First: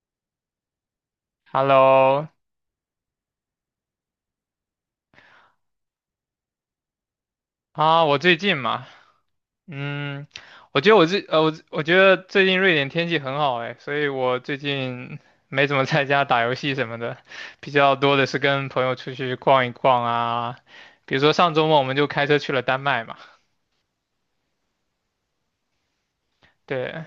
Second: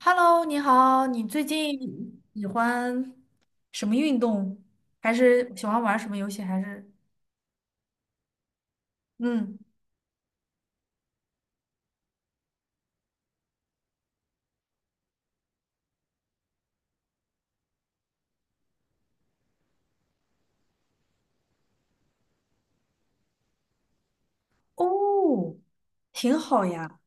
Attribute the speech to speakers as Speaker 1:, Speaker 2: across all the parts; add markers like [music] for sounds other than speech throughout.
Speaker 1: Hello，你好，你最近
Speaker 2: Hello，
Speaker 1: 喜欢什么运动？还是喜欢玩什么游戏？还是
Speaker 2: 啊，我最近嘛，
Speaker 1: 嗯，
Speaker 2: 嗯，我觉得最近瑞典天气很好哎，所以我最近没怎么在家打游戏什么的，比较多的是跟朋友出去逛一逛啊，比如说上周末我们就开车去了丹麦嘛，
Speaker 1: 哦，挺好呀，
Speaker 2: 对，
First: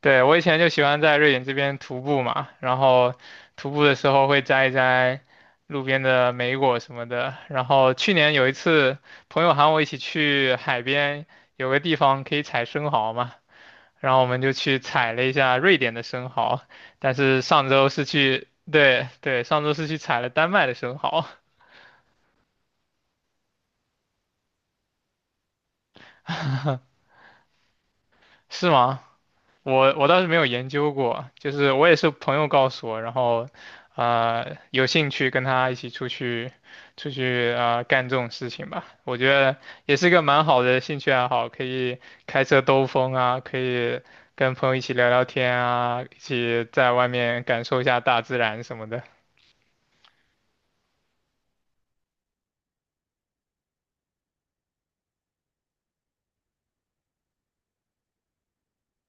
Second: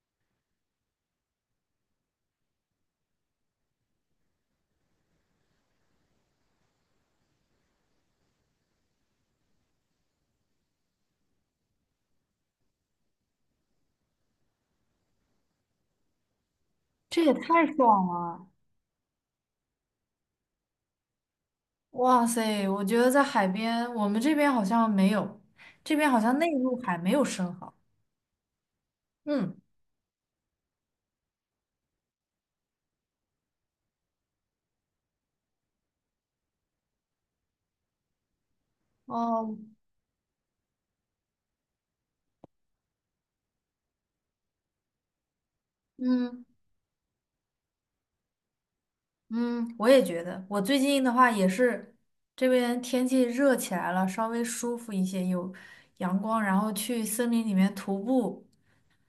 Speaker 2: 对，我以前就喜欢在瑞典这边徒步嘛，然后徒步的时候会摘一摘路边的莓果什么的。然后去年有一次，朋友喊我一起去海边，有个地方可以采生蚝嘛，然后我们就去采了一下瑞典的生蚝。但
Speaker 1: 这也
Speaker 2: 是
Speaker 1: 太
Speaker 2: 上周是
Speaker 1: 爽了！
Speaker 2: 去，对对，上周是去采了丹麦的生蚝，
Speaker 1: 哇塞，我觉得在海边，我们这边好像没有，这边好像内陆海没有生蚝。
Speaker 2: 是吗？
Speaker 1: 嗯，
Speaker 2: 我倒是没有研究过，就是我也是朋友告诉我，然后，有兴趣跟他一起出去啊干这种事情吧。我觉
Speaker 1: 哦，
Speaker 2: 得也是个蛮好的兴趣爱好，可以开车兜风啊，可以跟朋友一起聊聊天啊，一
Speaker 1: 嗯
Speaker 2: 起在外面感受一下大自然什么的。
Speaker 1: 嗯，我也觉得，我最近的话也是，这边天气热起来了，稍微舒服一些，有阳光，然后去森林里面徒步。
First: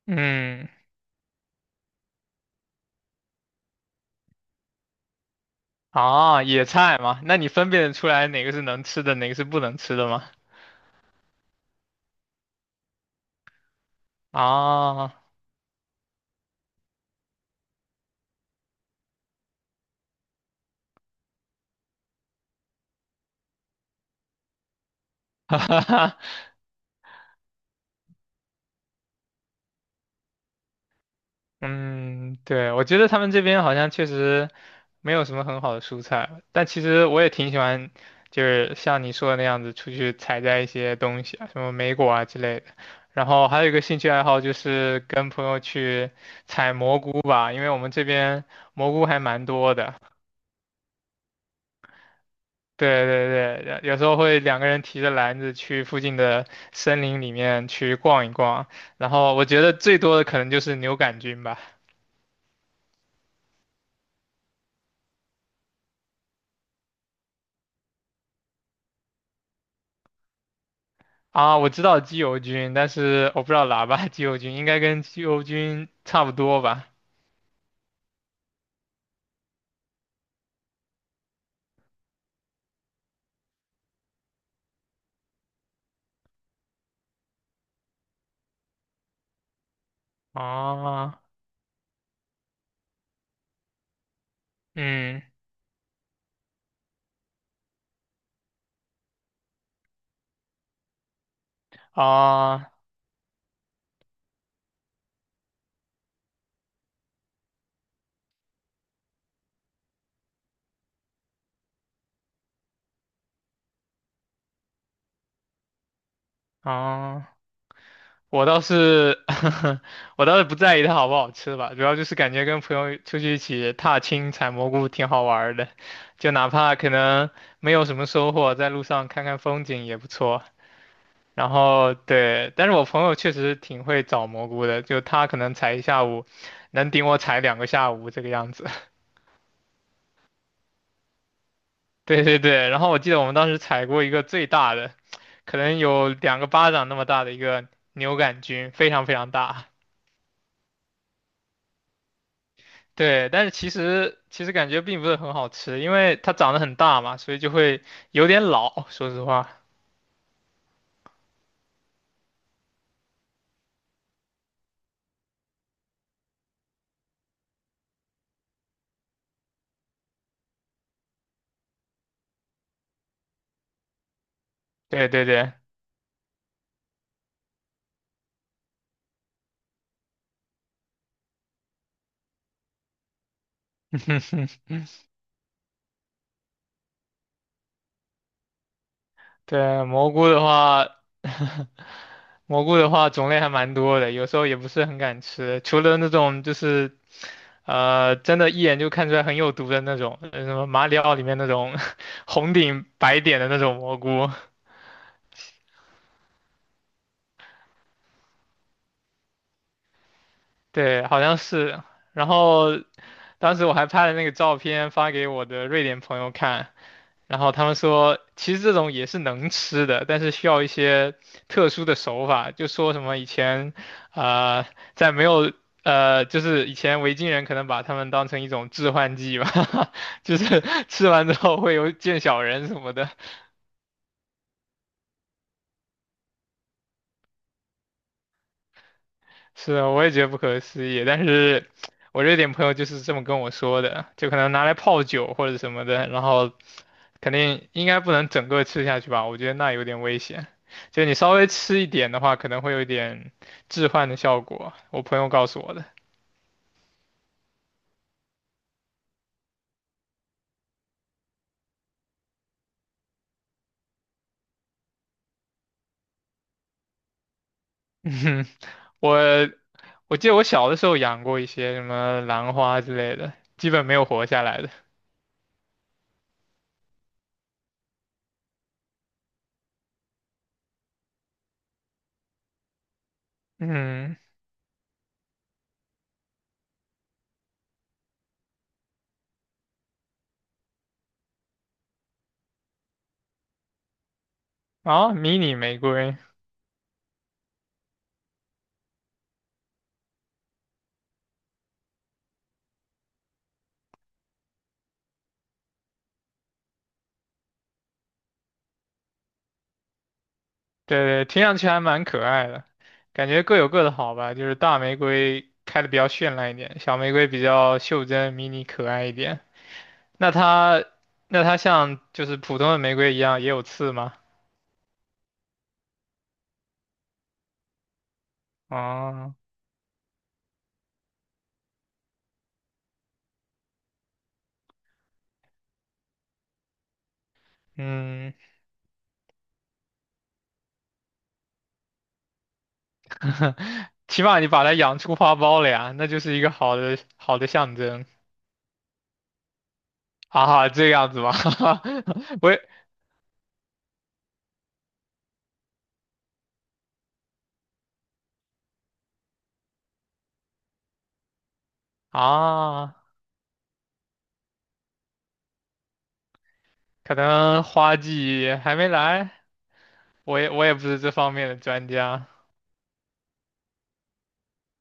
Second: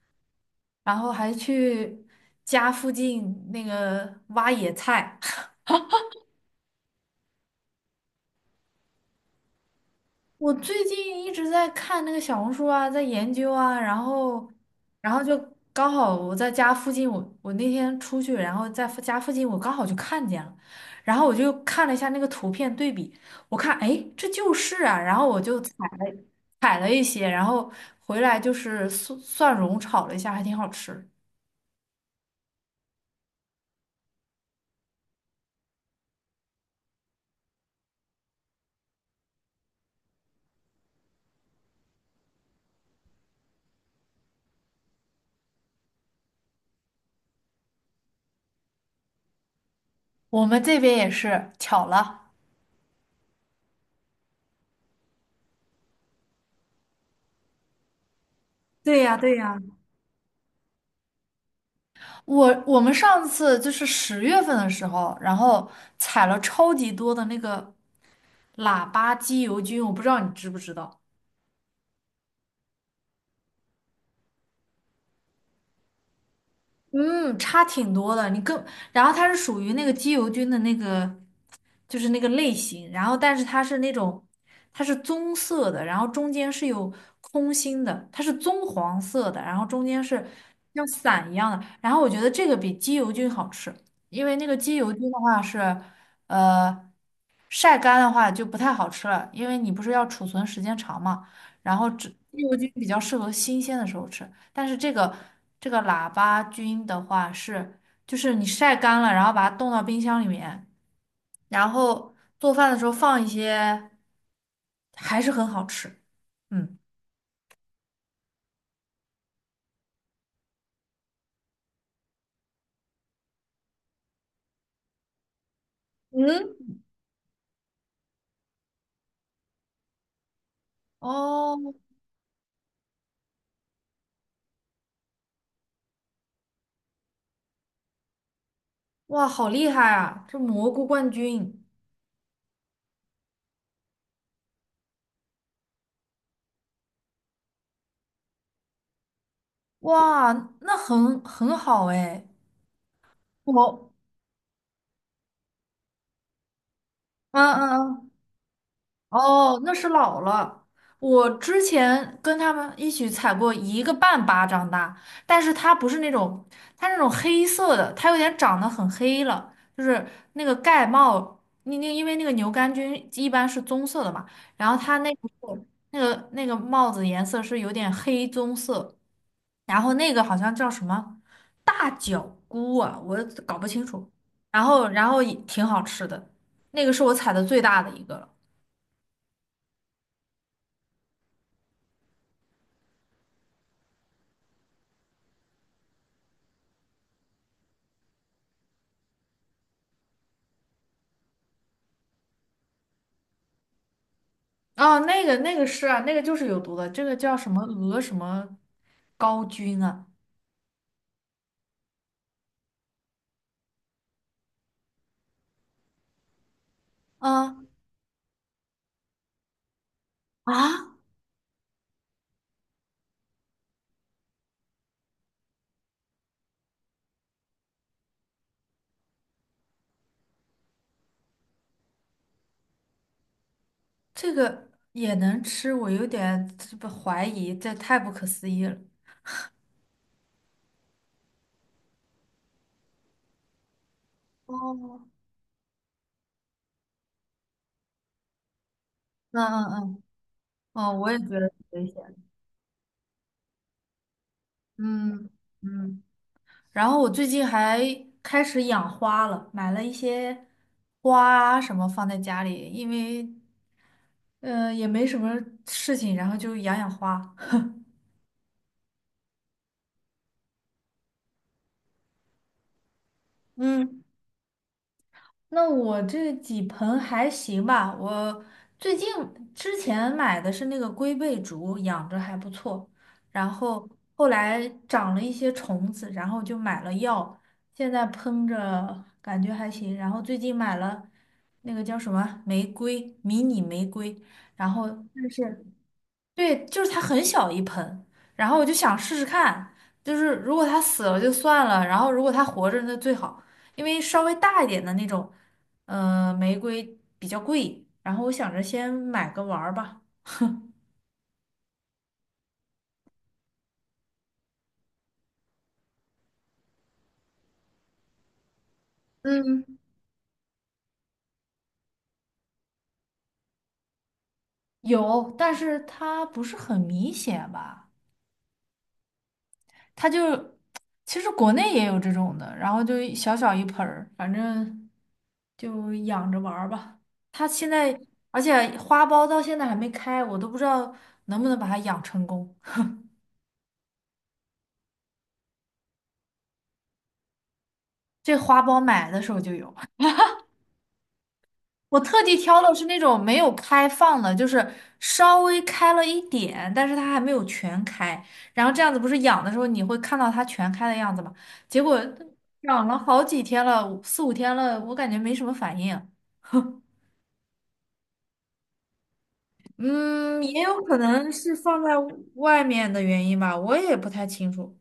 Speaker 2: 嗯，
Speaker 1: 然后还去家附近那个挖野菜。[laughs]
Speaker 2: 啊，野菜嘛，那你分辨得出来哪个是能吃的，哪个是不能吃的吗？
Speaker 1: 我最近一直在看那个小红书啊，在研究啊，然后，然
Speaker 2: 啊，
Speaker 1: 后就
Speaker 2: [laughs]
Speaker 1: 刚好我在家附近，我那天出去，然后在附家附近我刚好就看见了，然后我就看了一下那个图片对比，我看哎这就是啊，然后我
Speaker 2: 哈
Speaker 1: 就采
Speaker 2: 哈。
Speaker 1: 了采了一些，然后回来就是蒜蓉炒了一下，还挺好吃。
Speaker 2: 嗯，对，我觉得他们这边好像确实没有什么很好的蔬菜，但其实我也挺喜欢，就是像你说的那样子，出去采摘一些东西啊，什么莓果啊之类的。然后还有一个兴趣爱好就是跟朋友去采蘑菇吧，因为我们这边蘑菇还蛮多的。
Speaker 1: 我们这边也是巧了。
Speaker 2: 对对对，有时候会两个人提着篮子去附近的森林里面去逛一逛，
Speaker 1: 对
Speaker 2: 然
Speaker 1: 呀，
Speaker 2: 后
Speaker 1: 对
Speaker 2: 我
Speaker 1: 呀。
Speaker 2: 觉得最多的可能就是牛肝菌吧。
Speaker 1: 我们上次就是10月份的时候，然后采了超级多的那个喇叭机油菌，我不知道你知不知道。
Speaker 2: 啊，我知道鸡油菌，但是我不知道喇叭 [laughs] 鸡油菌，应该跟鸡油菌差不多吧？
Speaker 1: 嗯，差挺多的。你更，然后它是属于那个鸡油菌的那个，就是那个类型。然后，但是它是那种，它是棕色的，然后中间是有空心的，它是棕黄色的，然后中间是像
Speaker 2: 啊，
Speaker 1: 伞一样的。然后我觉得这个比鸡油菌好吃，因为那个鸡油菌的
Speaker 2: 嗯，
Speaker 1: 话是，呃，晒干的话就不太好吃了，因为你不是要储存时间长嘛。然后只鸡油
Speaker 2: 啊
Speaker 1: 菌比较适合新鲜的时候吃。但是这个喇叭菌的话是，就是你晒干了，然后把它冻到冰箱里面，然后做饭的时候放一些，还是很好吃。嗯，
Speaker 2: 啊，我倒是 [laughs] 我倒是不在意它好不好吃吧，主要就是感觉跟朋友出去一起踏青采蘑菇挺好玩儿的，就哪怕
Speaker 1: 嗯，
Speaker 2: 可能没有什么收获，在路上看看风景也不错。然
Speaker 1: 哦，
Speaker 2: 后对，但是我朋友确实挺会找蘑菇的，就他可能采一下午，能顶我采两个下午这个样子。
Speaker 1: 哇，好厉害啊！这蘑菇冠军，
Speaker 2: 对对对，然后我记得我们当时采过一个最大的，可能有两个巴掌那么大的一个牛杆菌，非常非常大。
Speaker 1: 哇，那很好哎。
Speaker 2: 对，但是其
Speaker 1: 我，
Speaker 2: 实其实感觉并不是很好吃，因为它长得很大嘛，所以就
Speaker 1: 嗯
Speaker 2: 会
Speaker 1: 嗯嗯。
Speaker 2: 有点老。说实
Speaker 1: 哦，
Speaker 2: 话，
Speaker 1: 那是老了。我之前跟他们一起采过一个半巴掌大，但是它不是那种，它那种黑色的，它有点长得很黑了，就是那个盖帽，那因为那个牛肝菌一般是棕色的嘛，然后它
Speaker 2: 对
Speaker 1: 那个
Speaker 2: 对对，
Speaker 1: 是那个帽子颜色是有点黑棕色，然后那个好像叫什么大脚菇啊，我搞不清楚，然
Speaker 2: [laughs]
Speaker 1: 后然后也挺好吃的，那个是我采的最大的一个了。
Speaker 2: 对蘑菇的话，[laughs] 蘑菇的话种类还蛮多的，有时候也不是很敢吃，除了那种就是真的，一眼就看出来很有毒的那种，什么马里奥里面那种 [laughs] 红顶白点的那种蘑菇，
Speaker 1: 哦，那个是啊，那个就是有毒的，这个叫什么鹅什么高菌啊？
Speaker 2: 对，好像是。然后当时我还拍了那个照片发给我的瑞典朋友看，然后
Speaker 1: 啊
Speaker 2: 他们说，其实这种也是能吃的，但是需要一
Speaker 1: 啊，
Speaker 2: 些特殊的手法，就说什么以前，呃，在没有。就是以前维京人可能把它们当成一种致幻剂吧，[laughs] 就是吃完之后会有见小人什么的。
Speaker 1: 这个也能吃，我有点这不怀疑，这太不可思议了。
Speaker 2: 是啊，我也觉得不可思议，但是我这点朋友就是这么跟我说的，就可能拿来泡
Speaker 1: 哦，
Speaker 2: 酒或者什么的，然后肯定应该不能整个吃下去吧，我
Speaker 1: 嗯
Speaker 2: 觉得那有点
Speaker 1: 嗯
Speaker 2: 危险。
Speaker 1: 嗯，哦，
Speaker 2: 就
Speaker 1: 我
Speaker 2: 你
Speaker 1: 也
Speaker 2: 稍
Speaker 1: 觉
Speaker 2: 微
Speaker 1: 得挺
Speaker 2: 吃一
Speaker 1: 危险
Speaker 2: 点
Speaker 1: 的。
Speaker 2: 的话，可能会有一点致幻的效果，我朋
Speaker 1: 嗯
Speaker 2: 友告诉我的。
Speaker 1: 嗯，然后我最近还开始养花了，买了一些花啊什么放在家里，因为也没什么事情，然后就养养花。[laughs]
Speaker 2: [laughs] 嗯哼我我记得我小的时候养过一些什么兰花之类的，基本没
Speaker 1: 嗯。
Speaker 2: 有活下来的。
Speaker 1: 那我这几盆还行吧，我最近之前买的是那个龟背竹，养着还不错，然后
Speaker 2: 嗯，
Speaker 1: 后来长了一些虫子，然后就买了药，现在喷着感觉还行，然后最近买了那个叫什么玫瑰，迷你玫瑰，然后
Speaker 2: 啊，
Speaker 1: 但
Speaker 2: 迷你
Speaker 1: 是
Speaker 2: 玫瑰，
Speaker 1: 对，就是它很小一盆，然后我就想试试看，就是如果它死了就算了，然后如果它活着那最好，因为稍微大一点的那种，玫瑰比较贵，然后我想着先买个玩儿吧。
Speaker 2: 对，对，听上去还蛮可爱的，感觉各有各的好吧。就是大玫瑰开的比较绚烂一点，小玫瑰比较袖珍、迷你、可爱一点。
Speaker 1: 嗯，
Speaker 2: 那它，那它像就是普通的玫瑰一样也有刺吗？
Speaker 1: 有，但是它不是很明显吧？
Speaker 2: 哦，
Speaker 1: 它就其实国内也有这种的，然后就一小小一盆儿，反正就养着玩儿吧。它现在，
Speaker 2: 嗯，
Speaker 1: 而且花苞到现在还没开，我都不知道能不能把它养成功。
Speaker 2: [laughs] 起码你把它养出花苞了呀，那就是一个好的好的象征
Speaker 1: 这花苞买的时候就有，
Speaker 2: 啊，这样子吧，
Speaker 1: 我特地
Speaker 2: [laughs] 我也
Speaker 1: 挑的是那种没有开放的，就是稍微开了一点，但是它还没有全开。然后这样子不是养的时候你会看到它全开的样子吗？结果养了
Speaker 2: 啊，
Speaker 1: 好几天了，四五天了，我感觉没什么反应。
Speaker 2: 可能花季还没来，我
Speaker 1: 嗯，
Speaker 2: 也
Speaker 1: 也
Speaker 2: 我也不
Speaker 1: 有可
Speaker 2: 是这
Speaker 1: 能
Speaker 2: 方面
Speaker 1: 是
Speaker 2: 的
Speaker 1: 放
Speaker 2: 专
Speaker 1: 在
Speaker 2: 家。
Speaker 1: 外面的原因吧，我也不太清楚。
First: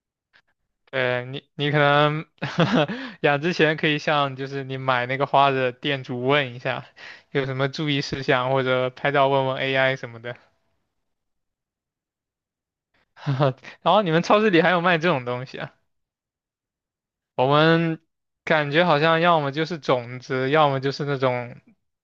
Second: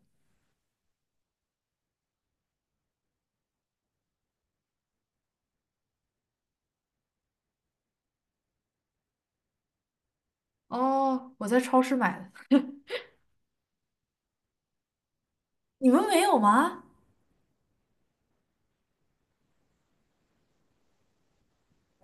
Speaker 2: 你可能 [laughs] 养之前可以向就是你买那个花的店主问一下，有什么注意事项，或者拍照问问 AI 什么的。
Speaker 1: 哦，我在超市买的，
Speaker 2: [laughs] 然后你们超市里还有卖这种东西啊？
Speaker 1: 你们没有吗？
Speaker 2: 我们感觉好像要么就是种子，要么就是那种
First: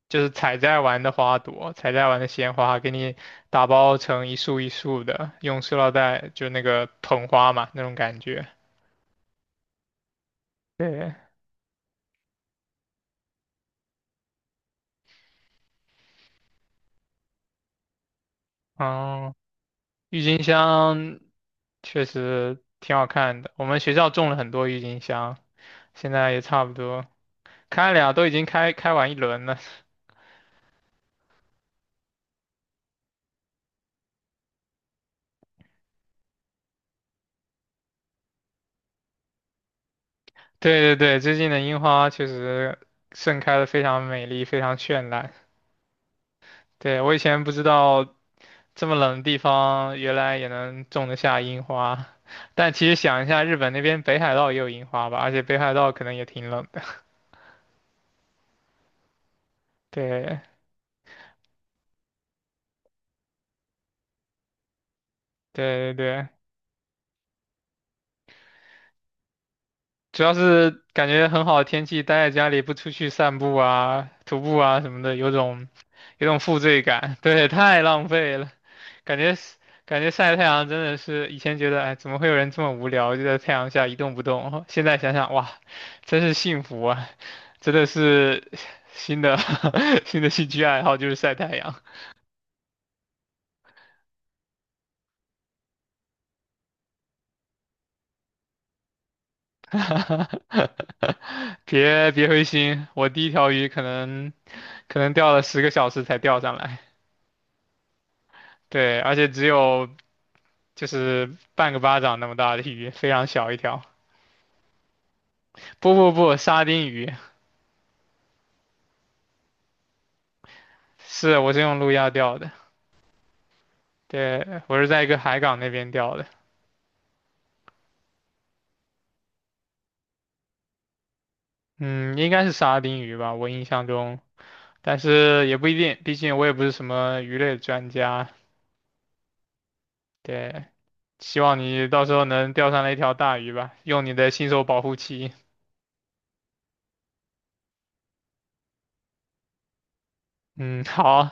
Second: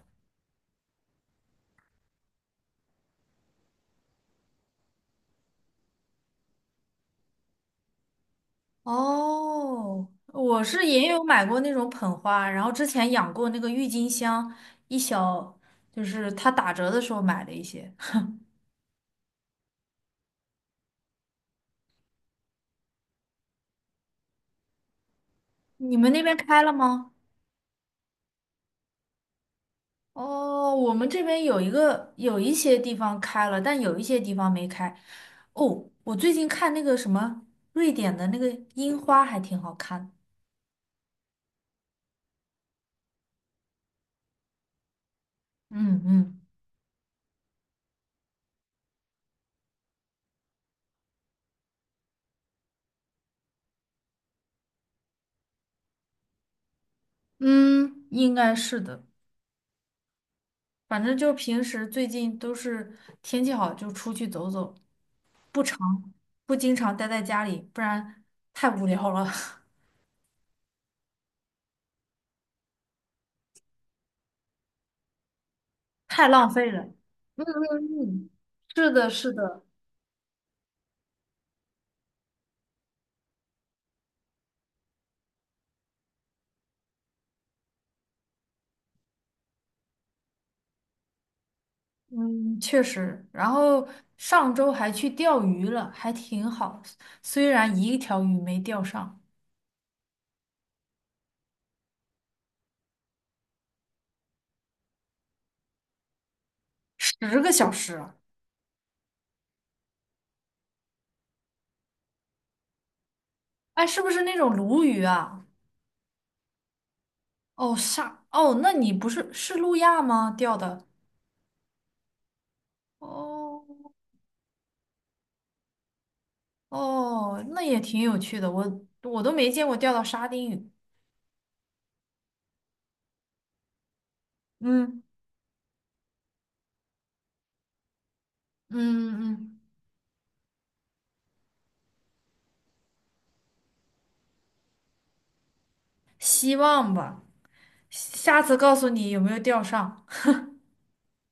Speaker 2: 就是采摘完的花朵，采摘完的鲜花，给你打包成一束一束的，用塑料袋就那个捧花嘛那种感觉。
Speaker 1: 哦，我是也
Speaker 2: 对，
Speaker 1: 有买过那种捧花，然后之前养过那个郁金香，一小，就是它打折的时候买了一些。
Speaker 2: 哦、郁金香确实挺好看的，我们学校种了很多郁金香，
Speaker 1: 你们
Speaker 2: 现
Speaker 1: 那
Speaker 2: 在
Speaker 1: 边
Speaker 2: 也
Speaker 1: 开
Speaker 2: 差
Speaker 1: 了
Speaker 2: 不多
Speaker 1: 吗？
Speaker 2: 开了呀，都已经开开完一轮了。[laughs]
Speaker 1: 哦，我们这边有一个，有一些地方开了，但有一些地方没开。哦，我最近看那个什么瑞典的那个樱花还挺好看的。
Speaker 2: 对对对，最近的樱花确实盛开的非常美丽，非常绚烂。
Speaker 1: 嗯嗯
Speaker 2: 对，我以前不知道这么冷的地方原来也能种得下樱花，但其实想一下，日本那边北海道也有樱花吧，而且北海道可能也挺冷的。[laughs]
Speaker 1: 嗯，应该是的。
Speaker 2: 对
Speaker 1: 反正就平时最近都是天气好就出去走走，不常
Speaker 2: 对对对。
Speaker 1: 不经常待在家里，不然太无聊了，
Speaker 2: 主要是感觉很好的天气，待在家里不出去散步啊、徒步啊什么的，有种
Speaker 1: [laughs]
Speaker 2: 有
Speaker 1: 太
Speaker 2: 种
Speaker 1: 浪
Speaker 2: 负
Speaker 1: 费了。
Speaker 2: 罪感。[laughs]
Speaker 1: 嗯
Speaker 2: 对，太
Speaker 1: 嗯
Speaker 2: 浪
Speaker 1: 嗯，
Speaker 2: 费了，
Speaker 1: 是的，
Speaker 2: 感
Speaker 1: 是
Speaker 2: 觉是
Speaker 1: 的，
Speaker 2: 感觉晒太阳真的是以前觉得，哎，怎么会有人这么无聊，就在太阳下一动不动？现在想想，哇，真是幸福啊！真的是新的 [laughs] 新的兴趣爱好就是晒太阳。
Speaker 1: 嗯，确实。然后上周还去钓鱼了，还挺好，虽然一条鱼没钓上，
Speaker 2: [laughs] 别别灰心，我第一条鱼可能钓了10个小时才钓上来。
Speaker 1: 10个小时啊。
Speaker 2: 对，而且只有就是半个巴掌那么大的鱼，非常小一条。
Speaker 1: 哎，是不是那种鲈鱼啊？
Speaker 2: 不不不，沙丁鱼，
Speaker 1: 哦，那你不是是路亚吗？钓的？
Speaker 2: 是我是用路亚钓的，
Speaker 1: 哦。
Speaker 2: 对，我是在一个海港那边钓的，
Speaker 1: 哦，那也挺有趣的，我都没见过钓到沙丁鱼。
Speaker 2: 嗯，应该是沙丁鱼吧，我印象中，但
Speaker 1: 嗯
Speaker 2: 是也不一定，毕竟我也不是什么鱼类专家，
Speaker 1: 嗯嗯，
Speaker 2: 对，希望你到时候能钓上来一条大鱼吧，用你的新手保护期，
Speaker 1: 希望吧，下次告诉你有没有钓上。
Speaker 2: 嗯，好，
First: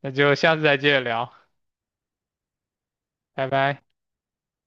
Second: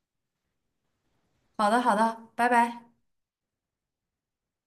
Speaker 2: 那就下次再接着聊，
Speaker 1: 好的好的，拜拜。
Speaker 2: 拜拜。